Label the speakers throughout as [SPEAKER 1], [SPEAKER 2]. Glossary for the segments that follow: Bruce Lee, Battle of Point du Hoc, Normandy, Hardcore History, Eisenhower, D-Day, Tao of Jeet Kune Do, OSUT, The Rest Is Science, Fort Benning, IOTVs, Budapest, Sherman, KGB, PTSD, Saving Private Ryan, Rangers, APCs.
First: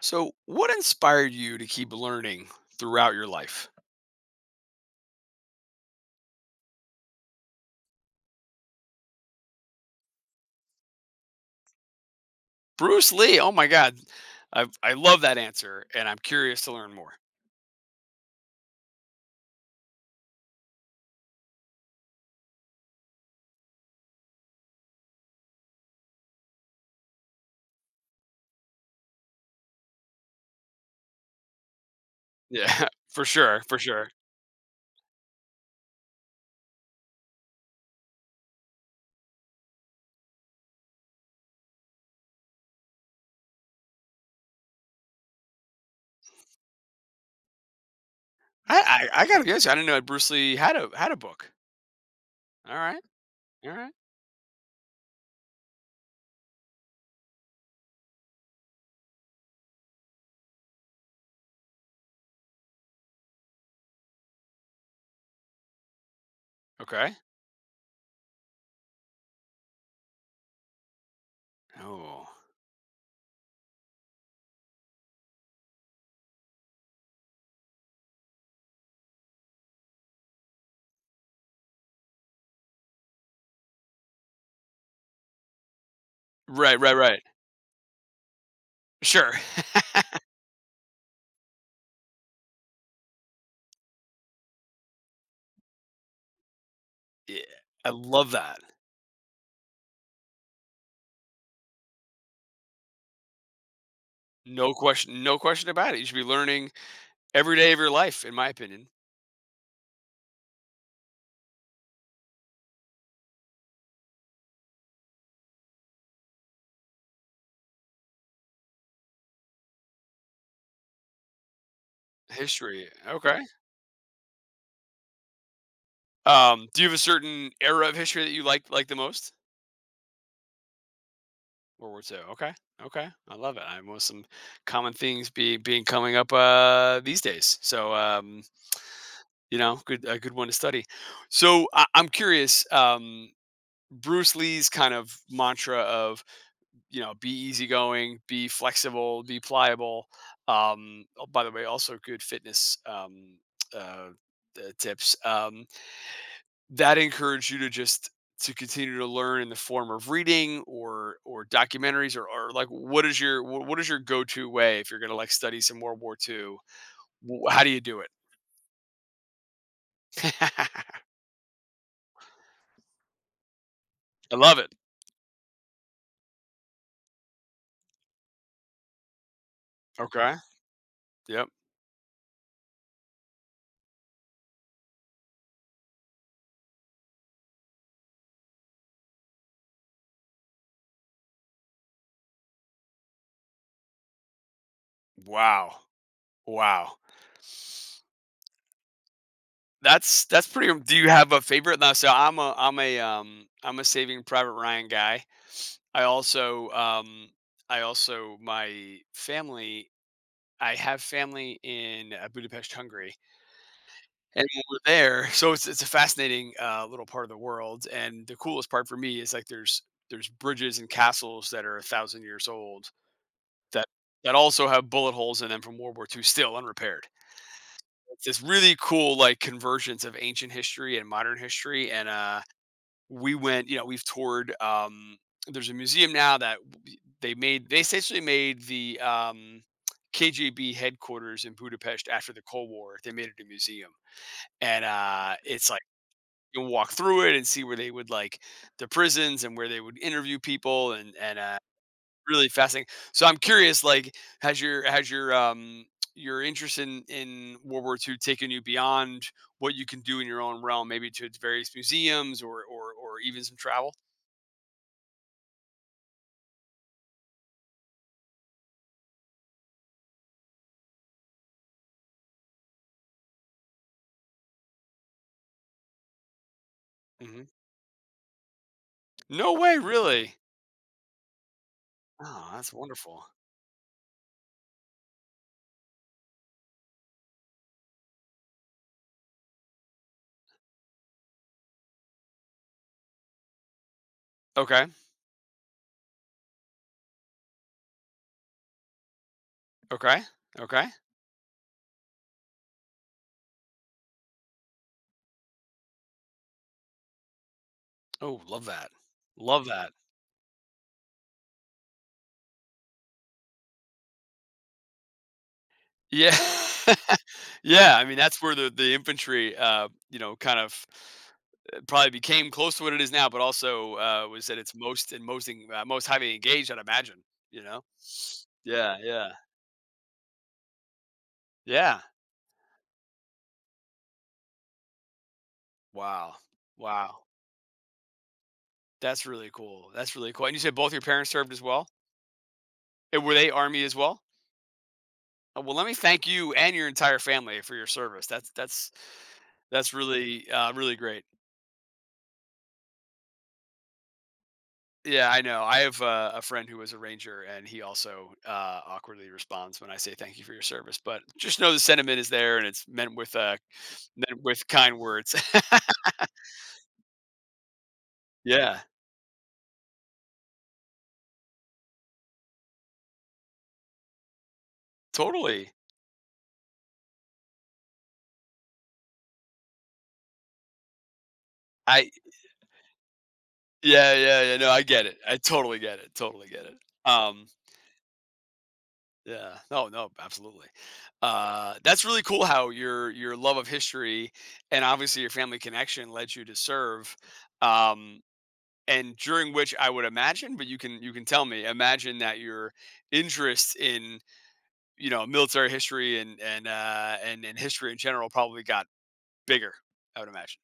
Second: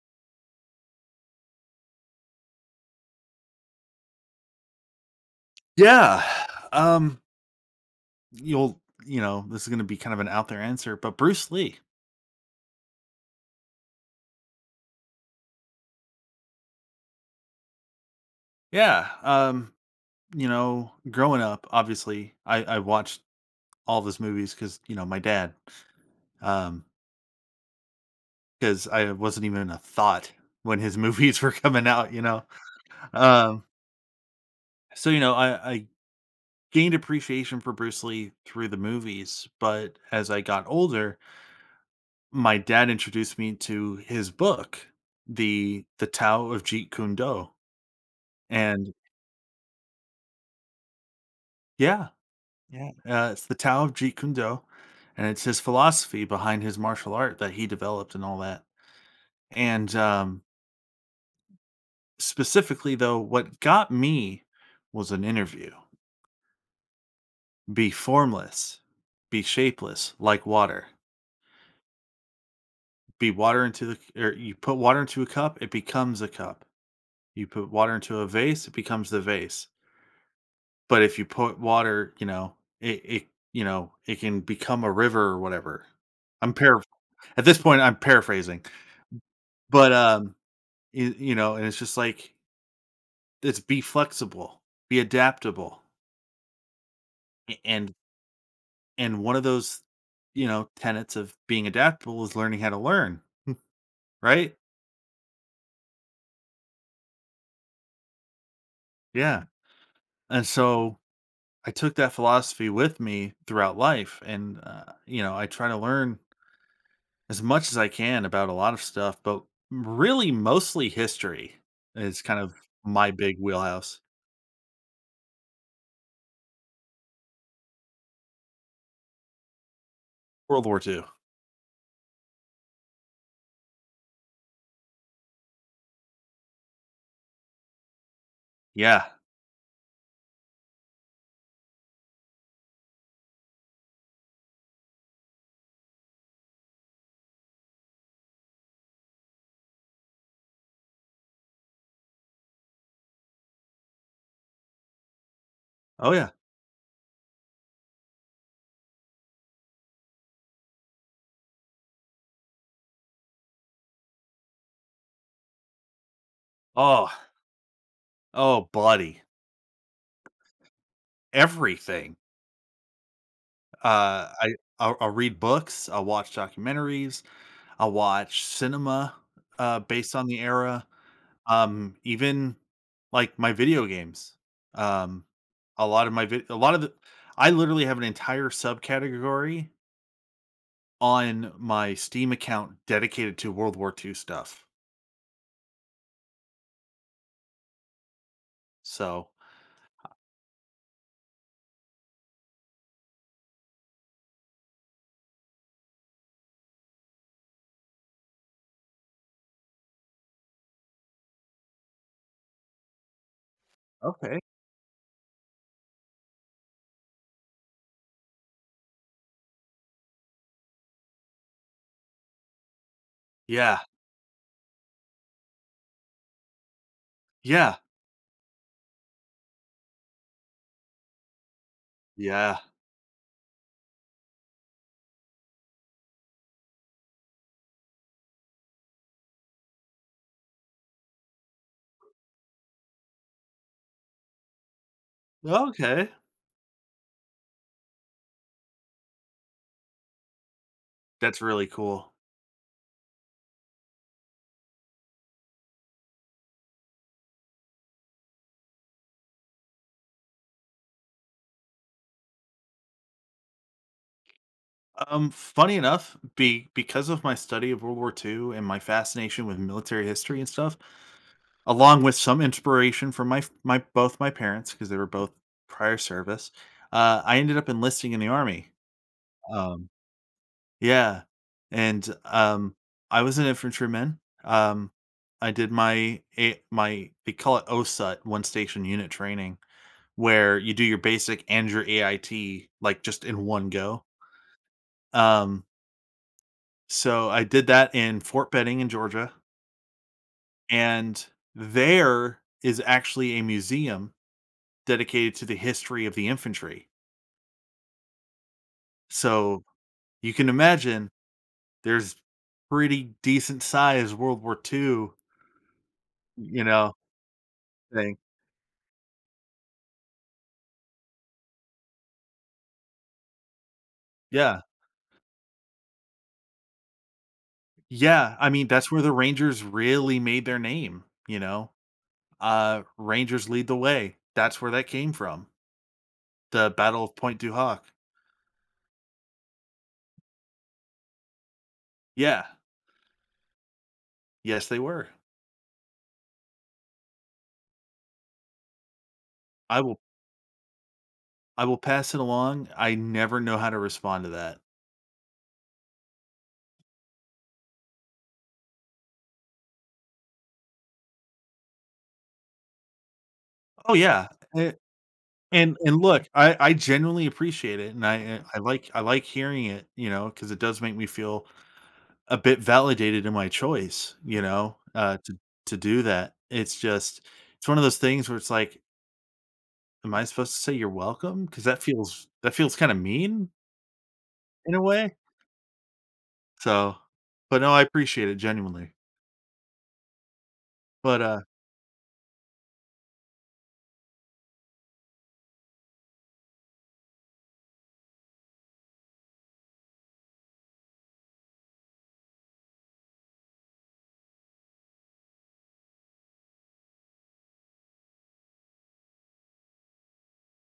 [SPEAKER 1] So, what inspired you to keep learning throughout your life?
[SPEAKER 2] Yeah. Um, you'll you know, this is gonna be kind of an out there answer, but Bruce Lee.
[SPEAKER 1] Bruce Lee. Oh my God, I love that answer, and I'm curious to learn more.
[SPEAKER 2] Yeah. You know, growing up, obviously, I watched all of his movies because, you know, my dad. Um, because I wasn't even a thought when his movies were coming out, you know.
[SPEAKER 1] Yeah, for sure,
[SPEAKER 2] Um,
[SPEAKER 1] for sure.
[SPEAKER 2] so you know, I gained appreciation for Bruce Lee through the movies, but as I got older, my dad introduced me to his book, the Tao of Jeet Kune Do. And
[SPEAKER 1] I gotta guess. I didn't know Bruce Lee had a book.
[SPEAKER 2] yeah,
[SPEAKER 1] All
[SPEAKER 2] yeah.
[SPEAKER 1] right,
[SPEAKER 2] It's the
[SPEAKER 1] all
[SPEAKER 2] Tao of
[SPEAKER 1] right,
[SPEAKER 2] Jeet Kune Do, and it's his philosophy behind his martial art that he developed and all that. And specifically, though, what got me was an interview:
[SPEAKER 1] okay.
[SPEAKER 2] "Be formless, be shapeless, like water.
[SPEAKER 1] Oh,
[SPEAKER 2] Be water into the or you put water into a cup, it becomes a cup. You put water into a vase, it becomes the vase. But if you put water, you know, it you know, it can become a river or whatever." I'm
[SPEAKER 1] right,
[SPEAKER 2] paraph-
[SPEAKER 1] right, right.
[SPEAKER 2] at this point, I'm paraphrasing.
[SPEAKER 1] Sure.
[SPEAKER 2] But, you know, and it's just like, it's be flexible, be adaptable,
[SPEAKER 1] Yeah,
[SPEAKER 2] a
[SPEAKER 1] I love that.
[SPEAKER 2] and one of those, you know, tenets of being adaptable is learning how to learn, right?
[SPEAKER 1] No question, no question about it. You should be learning every day of your life, in my opinion.
[SPEAKER 2] Yeah, and so, I took that philosophy with me throughout life, and, you know, I try to learn as much as I can about a lot of stuff, but really mostly history is kind of
[SPEAKER 1] History.
[SPEAKER 2] my big
[SPEAKER 1] Okay.
[SPEAKER 2] wheelhouse.
[SPEAKER 1] Do you have a certain era of history that you like the most?
[SPEAKER 2] World War Two,
[SPEAKER 1] World War II. Okay. Okay. I love it. I know some common things be being coming up these days. So
[SPEAKER 2] yeah.
[SPEAKER 1] good a good one to study. So I'm curious, Bruce Lee's kind of mantra of, be easygoing, be flexible, be pliable. Oh, by the way, also good fitness uh, tips.
[SPEAKER 2] Oh, yeah.
[SPEAKER 1] That encouraged you to just to continue to learn in the form of reading or documentaries or like what is your what is your go-to way if you're going to like study some World War II?
[SPEAKER 2] Oh,
[SPEAKER 1] How do you do it?
[SPEAKER 2] oh, buddy.
[SPEAKER 1] I
[SPEAKER 2] Everything. Uh, I
[SPEAKER 1] love it.
[SPEAKER 2] I'll read books. I'll watch documentaries. I'll watch cinema based on
[SPEAKER 1] Okay.
[SPEAKER 2] the era.
[SPEAKER 1] Yep.
[SPEAKER 2] Even like my video games. Um, a lot of the I literally have an entire subcategory on my Steam account dedicated to World War Two stuff.
[SPEAKER 1] Wow. Wow.
[SPEAKER 2] So
[SPEAKER 1] That's pretty. Do you have a favorite? Now, so I'm a Saving Private Ryan guy. I also my family. I have family in Budapest, Hungary.
[SPEAKER 2] okay,
[SPEAKER 1] And we're there, so it's a fascinating, little part of the world, and the coolest part for me is, like, there's bridges and castles that are 1,000 years old
[SPEAKER 2] yeah,
[SPEAKER 1] that that also have bullet holes in them from World War II still unrepaired.
[SPEAKER 2] yeah,
[SPEAKER 1] It's this really cool, like, convergence of ancient history and modern history, and,
[SPEAKER 2] yeah.
[SPEAKER 1] we went you know, we've toured, there's a museum now that they essentially made the, KGB headquarters in Budapest after the Cold War. They made it a museum, and, it's like,
[SPEAKER 2] Okay,
[SPEAKER 1] walk through it and see where they would like the prisons and where they would interview people and and
[SPEAKER 2] that's
[SPEAKER 1] uh,
[SPEAKER 2] really cool.
[SPEAKER 1] really fascinating. So I'm curious, like, has your your interest in World War II taken you beyond what you can do in your own realm, maybe to various museums or even some travel?
[SPEAKER 2] Funny enough, be because of my study of World War Two and my fascination with military history and stuff, along with some inspiration from my both my parents because they were both prior service, I
[SPEAKER 1] Hmm.
[SPEAKER 2] ended up enlisting in the army.
[SPEAKER 1] No way,
[SPEAKER 2] Um,
[SPEAKER 1] really.
[SPEAKER 2] yeah, and
[SPEAKER 1] Oh, that's
[SPEAKER 2] I
[SPEAKER 1] wonderful.
[SPEAKER 2] was an infantryman. I did my a- my they call it OSUT, one station unit training, where you do your basic and your AIT like just in one go.
[SPEAKER 1] Okay,
[SPEAKER 2] Um, So I did that in Fort Benning in Georgia,
[SPEAKER 1] okay, okay.
[SPEAKER 2] and there is actually a museum dedicated to the history of the infantry.
[SPEAKER 1] Oh, love that.
[SPEAKER 2] So
[SPEAKER 1] Love that.
[SPEAKER 2] you can imagine there's pretty decent sized World War Two,
[SPEAKER 1] Yeah.
[SPEAKER 2] you know,
[SPEAKER 1] Yeah, I mean
[SPEAKER 2] thing.
[SPEAKER 1] that's where the infantry kind of it probably became close to what it is now, but also, was at
[SPEAKER 2] Yeah.
[SPEAKER 1] its most and most highly engaged, I'd imagine, you know?
[SPEAKER 2] Yeah. I mean, that's
[SPEAKER 1] Yeah,
[SPEAKER 2] where the
[SPEAKER 1] yeah.
[SPEAKER 2] Rangers really made their name, you know.
[SPEAKER 1] Yeah.
[SPEAKER 2] Rangers lead the way. That's where that came from.
[SPEAKER 1] Wow.
[SPEAKER 2] The Battle of
[SPEAKER 1] Wow.
[SPEAKER 2] Point du Hoc.
[SPEAKER 1] That's really cool. That's really cool. And you said both your parents served as well?
[SPEAKER 2] Yeah.
[SPEAKER 1] And were they Army as well?
[SPEAKER 2] Yes, they were.
[SPEAKER 1] Well, let me thank you and your entire family for your service. That's that's
[SPEAKER 2] I
[SPEAKER 1] that's
[SPEAKER 2] will
[SPEAKER 1] really, really great.
[SPEAKER 2] I will pass it along. I never know how to respond to that.
[SPEAKER 1] Yeah, I know. I have a friend who was a ranger, and he also awkwardly responds when I say thank you for your service. But just know the sentiment is there, and it's
[SPEAKER 2] Oh, yeah.
[SPEAKER 1] meant with
[SPEAKER 2] A
[SPEAKER 1] kind words.
[SPEAKER 2] and look, I genuinely appreciate it, and I
[SPEAKER 1] Yeah,
[SPEAKER 2] I like hearing it, you know, because it does make me feel a bit validated in my choice, you know,
[SPEAKER 1] totally.
[SPEAKER 2] to do that. It's just it's one of those things where it's like, am I supposed to say you're welcome? Welcome? Because
[SPEAKER 1] I
[SPEAKER 2] that feels kinda mean
[SPEAKER 1] Yeah, yeah, yeah, no,
[SPEAKER 2] in a
[SPEAKER 1] I get
[SPEAKER 2] way.
[SPEAKER 1] it. I totally get it. Totally get it.
[SPEAKER 2] So,
[SPEAKER 1] Um,
[SPEAKER 2] but no, I appreciate it genuinely.
[SPEAKER 1] yeah. No, no, absolutely.
[SPEAKER 2] But,
[SPEAKER 1] That's really cool how your love of history and obviously your family connection led you to serve. Um, and during which I would imagine, but you can tell me, imagine that your interest in military history and history in general probably got bigger. I would imagine.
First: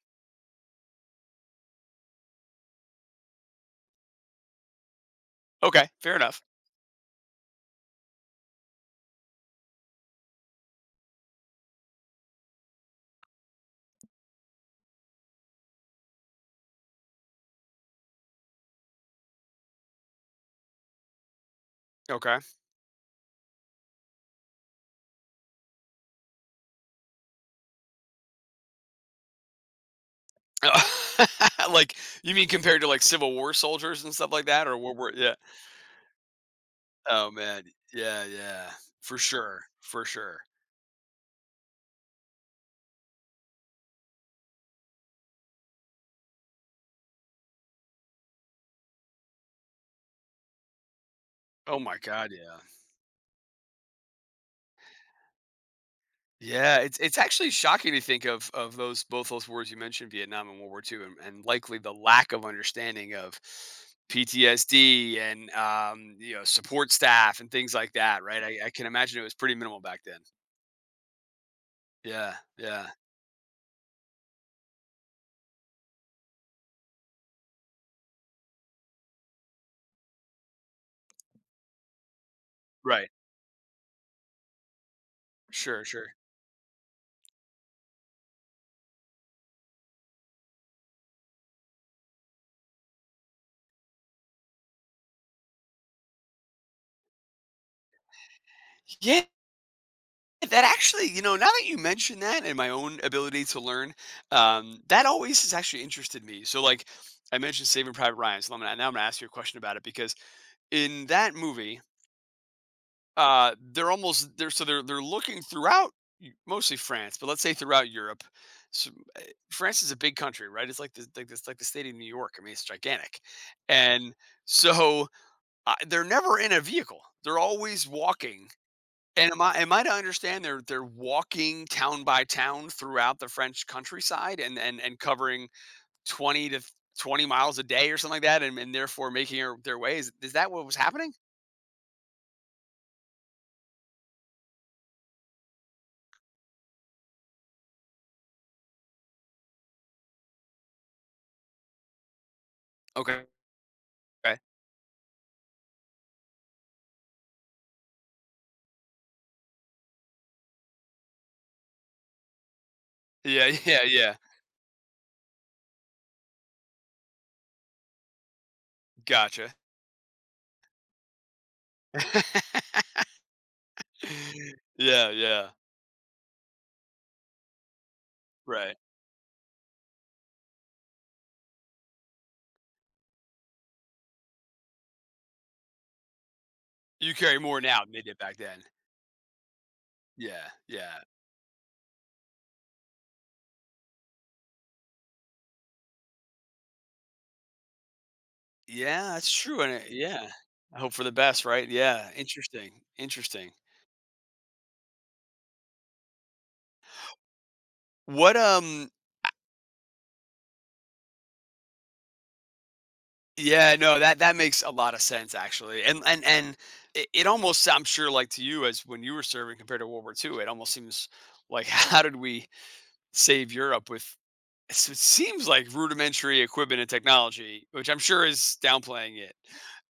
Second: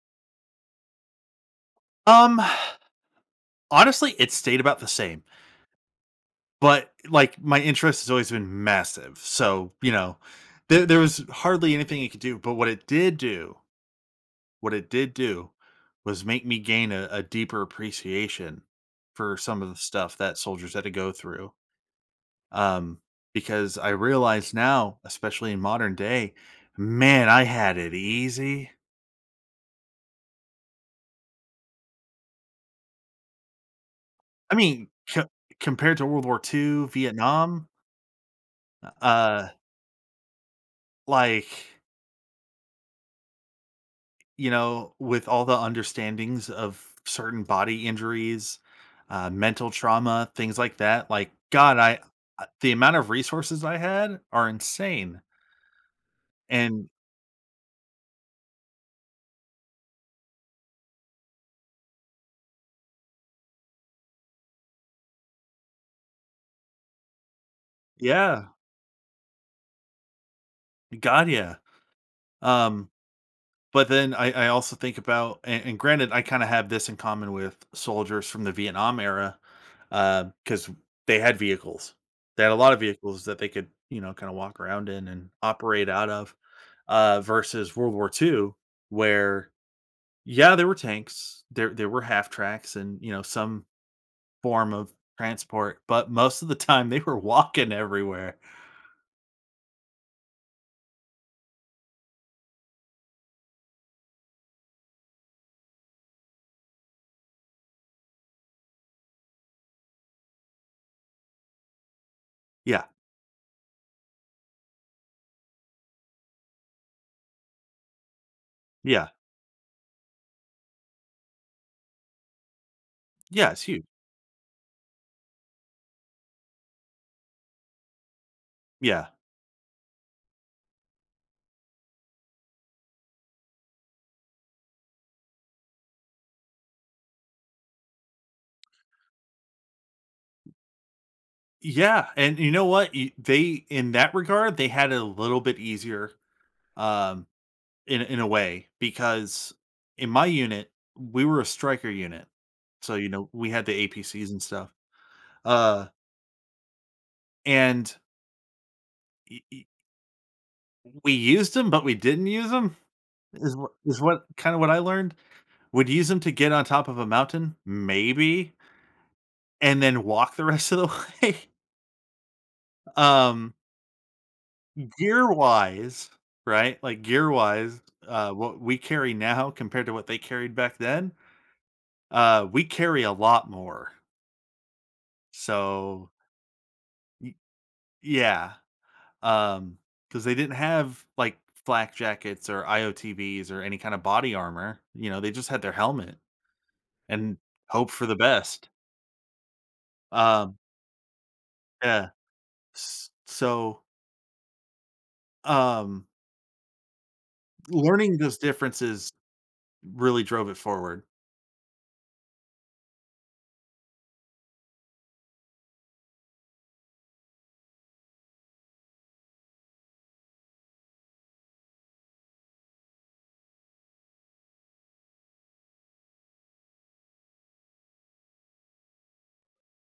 [SPEAKER 2] um, honestly, it stayed about the same.
[SPEAKER 1] Okay, fair enough.
[SPEAKER 2] But, like, my interest has always been massive, so, you know, there was hardly anything it could do, but what it did do what it did do was make me gain a deeper appreciation for some of the stuff that soldiers had to go through,
[SPEAKER 1] Okay,
[SPEAKER 2] um, because I realize now, especially in modern day, man, I had it easy.
[SPEAKER 1] like you mean compared to like Civil War soldiers and stuff like
[SPEAKER 2] I
[SPEAKER 1] that, or
[SPEAKER 2] mean,
[SPEAKER 1] World War?
[SPEAKER 2] co
[SPEAKER 1] Yeah.
[SPEAKER 2] compared to World War Two,
[SPEAKER 1] Oh man.
[SPEAKER 2] Vietnam,
[SPEAKER 1] Yeah, yeah, for
[SPEAKER 2] uh,
[SPEAKER 1] sure, for sure.
[SPEAKER 2] like you know, with all the understandings of certain body injuries, mental trauma, things like that, like, God,
[SPEAKER 1] Oh my
[SPEAKER 2] I
[SPEAKER 1] God, yeah.
[SPEAKER 2] the amount of resources I had are insane,
[SPEAKER 1] Yeah,
[SPEAKER 2] and
[SPEAKER 1] it's actually shocking to think of those both those wars you mentioned, Vietnam and World War II, and likely the lack of understanding of PTSD and support staff and things like that. Right,
[SPEAKER 2] yeah,
[SPEAKER 1] I can imagine it was pretty minimal back then.
[SPEAKER 2] God, yeah,
[SPEAKER 1] Yeah,
[SPEAKER 2] um
[SPEAKER 1] yeah,
[SPEAKER 2] but then I also think about and granted, I kinda have this in common with soldiers from the Vietnam era, because they had vehicles. They had a lot of
[SPEAKER 1] right,
[SPEAKER 2] vehicles that they could, you know, kinda walk around in and
[SPEAKER 1] sure,
[SPEAKER 2] operate out
[SPEAKER 1] sure.
[SPEAKER 2] of, versus World War Two, where, yeah, there were tanks, there were half tracks and, you know, some form of transport, but most of the time they were walking everywhere.
[SPEAKER 1] Yeah, that actually, now that you mention that and my own ability to learn, that always has actually interested me. So, like, I mentioned Saving Private Ryan, so now I'm going to ask you a question about it, because in that movie,
[SPEAKER 2] Yeah,
[SPEAKER 1] They're almost they're so they're looking throughout mostly France, but let's say throughout Europe. So,
[SPEAKER 2] yeah,
[SPEAKER 1] uh, France is a big country, right? It's like the state of New York. I mean, it's gigantic,
[SPEAKER 2] yeah, it's huge.
[SPEAKER 1] and so they're never in a vehicle. They're always walking.
[SPEAKER 2] Yeah.
[SPEAKER 1] And am I to understand they're walking town by town throughout the French countryside and covering 20 to 20 miles a day or something like that, and therefore making their way, is that what was happening?
[SPEAKER 2] Yeah, and you know what? Y they in that regard, they had it a little bit easier, um, in a way, because in my unit, we were a striker unit. So, you
[SPEAKER 1] Okay,
[SPEAKER 2] know, we had the APCs
[SPEAKER 1] okay,
[SPEAKER 2] and stuff. Uh, and y y we used them, but we didn't use them,
[SPEAKER 1] yeah. Yeah,
[SPEAKER 2] is
[SPEAKER 1] yeah,
[SPEAKER 2] what kinda what I learned. Would use them to get on top of a mountain, maybe,
[SPEAKER 1] gotcha.
[SPEAKER 2] and then walk the rest of the way. Um
[SPEAKER 1] Yeah,
[SPEAKER 2] gear
[SPEAKER 1] yeah,
[SPEAKER 2] wise, right? Like gear wise, what
[SPEAKER 1] right.
[SPEAKER 2] we carry now compared to what they carried back then, we carry a lot more. So
[SPEAKER 1] You
[SPEAKER 2] y-
[SPEAKER 1] carry more now than they did back
[SPEAKER 2] yeah,
[SPEAKER 1] then.
[SPEAKER 2] um, because they
[SPEAKER 1] Yeah,
[SPEAKER 2] didn't
[SPEAKER 1] yeah.
[SPEAKER 2] have like flak jackets or IOTVs or any kind of body armor. You know, they just had their helmet and hope for the best.
[SPEAKER 1] Yeah, that's true, and it yeah.
[SPEAKER 2] Um,
[SPEAKER 1] I hope for the best, right?
[SPEAKER 2] yeah.
[SPEAKER 1] Yeah, interesting, interesting.
[SPEAKER 2] So um, learning
[SPEAKER 1] What,
[SPEAKER 2] those
[SPEAKER 1] um
[SPEAKER 2] differences really drove it forward.
[SPEAKER 1] yeah, no, that makes a lot of sense, actually, and it almost, I'm sure, like, to you, as when you were serving compared to World War II, it almost seems like, how did we save Europe with it seems like rudimentary equipment and technology, which I'm sure is downplaying it.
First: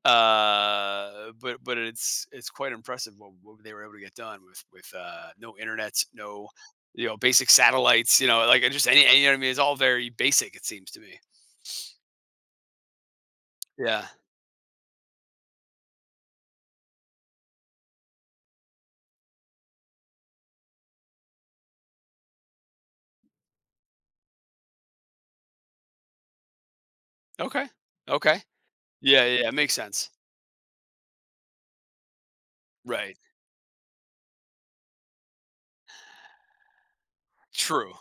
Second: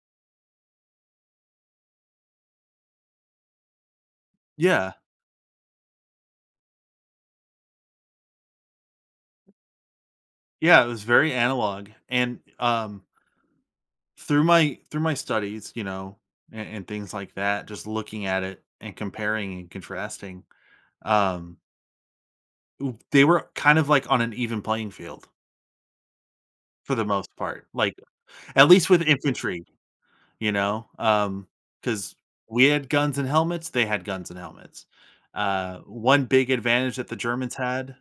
[SPEAKER 1] But it's quite impressive what, they were able to get done with
[SPEAKER 2] Yeah.
[SPEAKER 1] no internet, no basic satellites. You know, like just you know what I mean. It's all very basic. It
[SPEAKER 2] Yeah, it
[SPEAKER 1] seems to
[SPEAKER 2] was
[SPEAKER 1] me.
[SPEAKER 2] very analog, and,
[SPEAKER 1] Yeah.
[SPEAKER 2] through my studies, you know, and things like that, just looking at it and comparing and contrasting, um, they were kind of, like, on an even playing field for the most part,
[SPEAKER 1] Okay.
[SPEAKER 2] like,
[SPEAKER 1] Okay.
[SPEAKER 2] at least with
[SPEAKER 1] Yeah. Yeah. Yeah,
[SPEAKER 2] infantry,
[SPEAKER 1] makes sense.
[SPEAKER 2] you know, because we had
[SPEAKER 1] Right.
[SPEAKER 2] guns and helmets, they had guns and helmets. One big advantage that the Germans
[SPEAKER 1] True.
[SPEAKER 2] had,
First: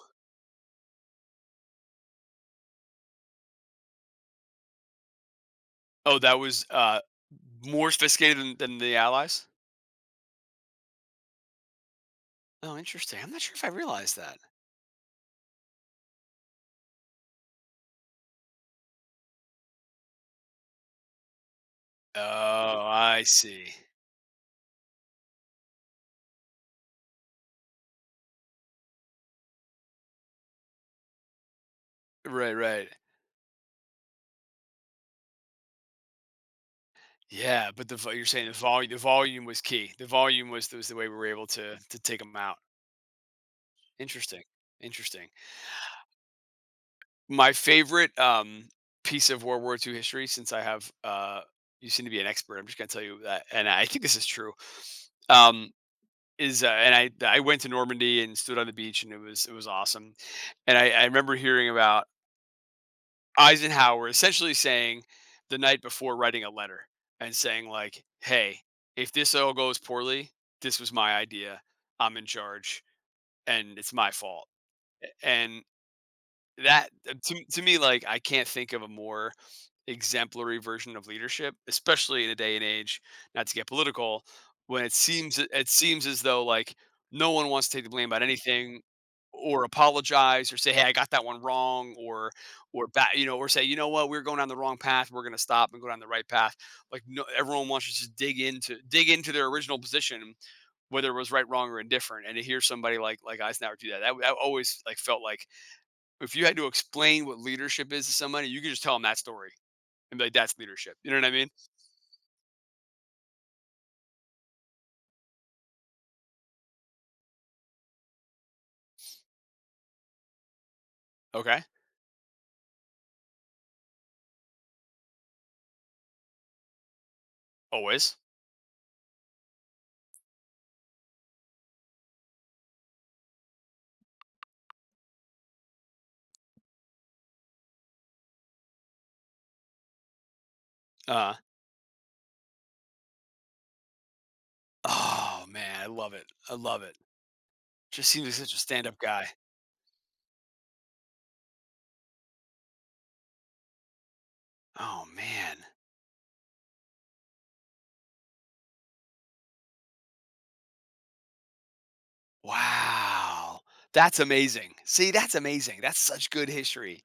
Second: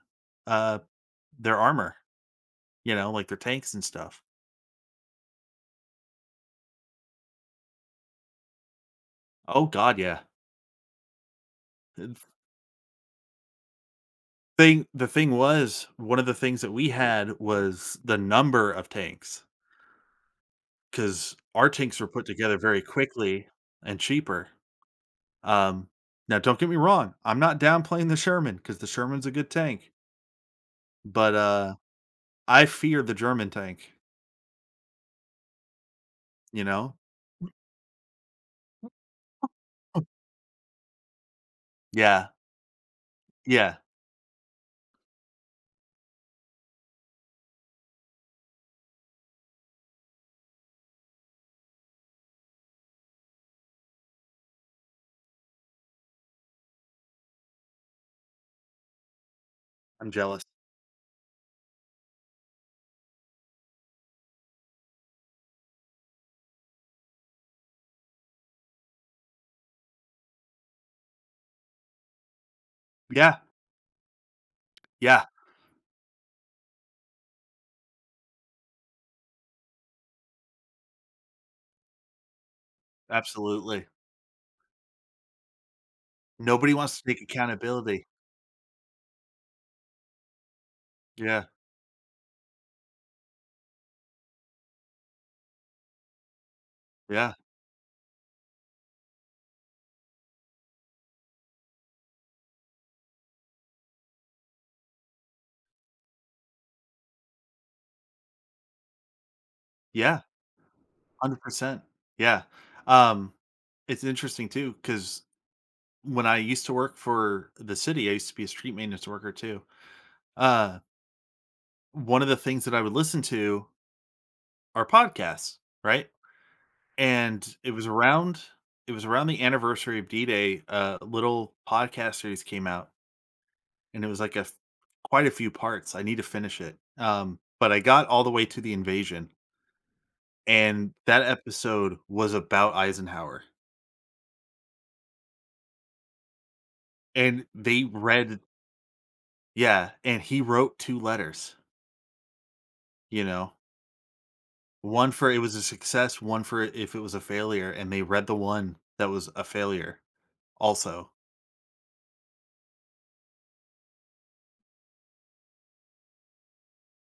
[SPEAKER 2] uh, their armor, you know, like, their tanks and stuff.
[SPEAKER 1] Oh, that was more sophisticated than, the Allies.
[SPEAKER 2] Oh god, yeah.
[SPEAKER 1] Oh, interesting. I'm not sure if I realized that.
[SPEAKER 2] Thing was, one of the things that we had was the number of tanks because our tanks were put together very
[SPEAKER 1] Oh, I
[SPEAKER 2] quickly
[SPEAKER 1] see.
[SPEAKER 2] and cheaper. Um, now don't get me wrong, I'm not downplaying the Sherman because the Sherman's a good tank, but,
[SPEAKER 1] Right,
[SPEAKER 2] I
[SPEAKER 1] right.
[SPEAKER 2] fear the German tank, you know?
[SPEAKER 1] Yeah, but the vo you're saying the volume, was key. The volume was the way we were able to take
[SPEAKER 2] Yeah,
[SPEAKER 1] them out.
[SPEAKER 2] yeah,
[SPEAKER 1] Interesting, interesting. My favorite, piece of World War II history, since you seem to be an expert, I'm just gonna tell you that, and I think this is true, um, is, and I went to Normandy and stood on the beach, and it was
[SPEAKER 2] I'm
[SPEAKER 1] awesome,
[SPEAKER 2] jealous.
[SPEAKER 1] and I remember hearing about Eisenhower essentially saying, the night before, writing a letter and saying like, "Hey, if this all goes poorly, this was my idea. I'm in charge,
[SPEAKER 2] Yeah,
[SPEAKER 1] and it's my fault."
[SPEAKER 2] yeah,
[SPEAKER 1] And that, to me, like, I can't think of a more exemplary version of leadership, especially in a day and age, not to get
[SPEAKER 2] absolutely.
[SPEAKER 1] political, when it seems as though,
[SPEAKER 2] Nobody
[SPEAKER 1] like,
[SPEAKER 2] wants to take
[SPEAKER 1] no one wants to take the
[SPEAKER 2] accountability.
[SPEAKER 1] blame about anything, or apologize, or say, "Hey, I got that one
[SPEAKER 2] Yeah,
[SPEAKER 1] wrong," or or say, "You know what? We're going down the wrong path. We're gonna stop and go down the right path." Like, no,
[SPEAKER 2] yeah,
[SPEAKER 1] everyone wants to just dig into their original position, whether it was right, wrong, or indifferent, and to hear somebody like Eisenhower do that always, like, felt like if you had to explain what leadership is to somebody, you could just tell them that story
[SPEAKER 2] yeah,
[SPEAKER 1] and be like, "That's leadership." You know what I mean?
[SPEAKER 2] 100%. Yeah. Um, it's interesting too because. When I used to work for the city, I used to be a street maintenance worker too. Uh,
[SPEAKER 1] Okay,
[SPEAKER 2] one of the things that I would listen to are podcasts, right? And
[SPEAKER 1] always.
[SPEAKER 2] it was around the anniversary of D-Day. A little podcast series came out, and it was like quite a few parts. I need to finish it, but I got all the way to the invasion, and that
[SPEAKER 1] Uh,
[SPEAKER 2] episode was about Eisenhower.
[SPEAKER 1] oh man, I love it. I love it.
[SPEAKER 2] And they
[SPEAKER 1] Just seems like
[SPEAKER 2] read,
[SPEAKER 1] such a stand-up guy.
[SPEAKER 2] yeah, and he wrote two letters. You know,
[SPEAKER 1] Oh
[SPEAKER 2] one for it was a
[SPEAKER 1] man,
[SPEAKER 2] success, one for if it was a failure, and they read the one that was a failure also.
[SPEAKER 1] wow, that's amazing. See, that's amazing. That's such good history.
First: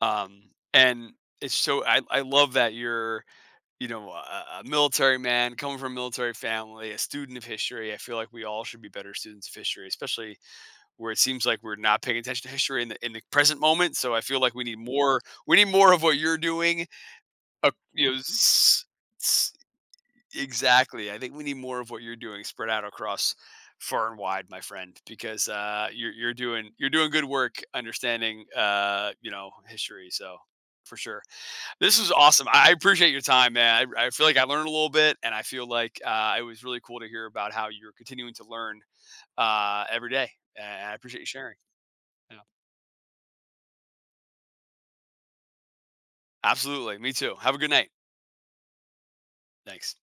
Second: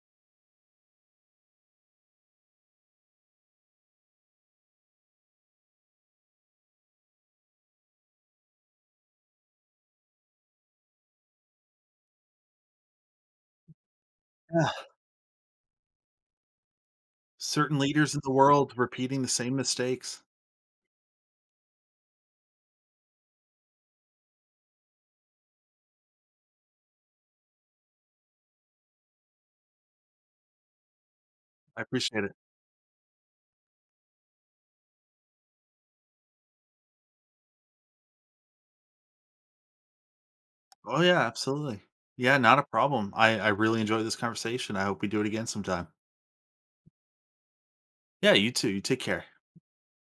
[SPEAKER 1] Um, and it's so I love that you're a military man coming from a military family, a student of history. I feel like we all should be better students of history, especially where it seems like we're not paying attention to history in the present moment. So I feel like we
[SPEAKER 2] Yeah.
[SPEAKER 1] need more. We need more of what you're doing. Uh,
[SPEAKER 2] Certain
[SPEAKER 1] you
[SPEAKER 2] leaders
[SPEAKER 1] know,
[SPEAKER 2] in the world
[SPEAKER 1] s-
[SPEAKER 2] repeating the
[SPEAKER 1] s-
[SPEAKER 2] same mistakes.
[SPEAKER 1] exactly. I think we need more of what you're doing, spread out across far and wide, my friend, because you're doing good work understanding history. So, for sure,
[SPEAKER 2] I
[SPEAKER 1] this was
[SPEAKER 2] appreciate it.
[SPEAKER 1] awesome. I appreciate your time, man. I feel like I learned a little bit, and I feel like it was really cool to hear about how you're continuing to learn every day. And I
[SPEAKER 2] Oh, yeah,
[SPEAKER 1] appreciate you sharing.
[SPEAKER 2] absolutely. Yeah, not a problem. I really enjoyed this conversation. I hope we do it again sometime.
[SPEAKER 1] Absolutely. Me too. Have a good night.
[SPEAKER 2] Yeah, you too. You take care.
[SPEAKER 1] Thanks.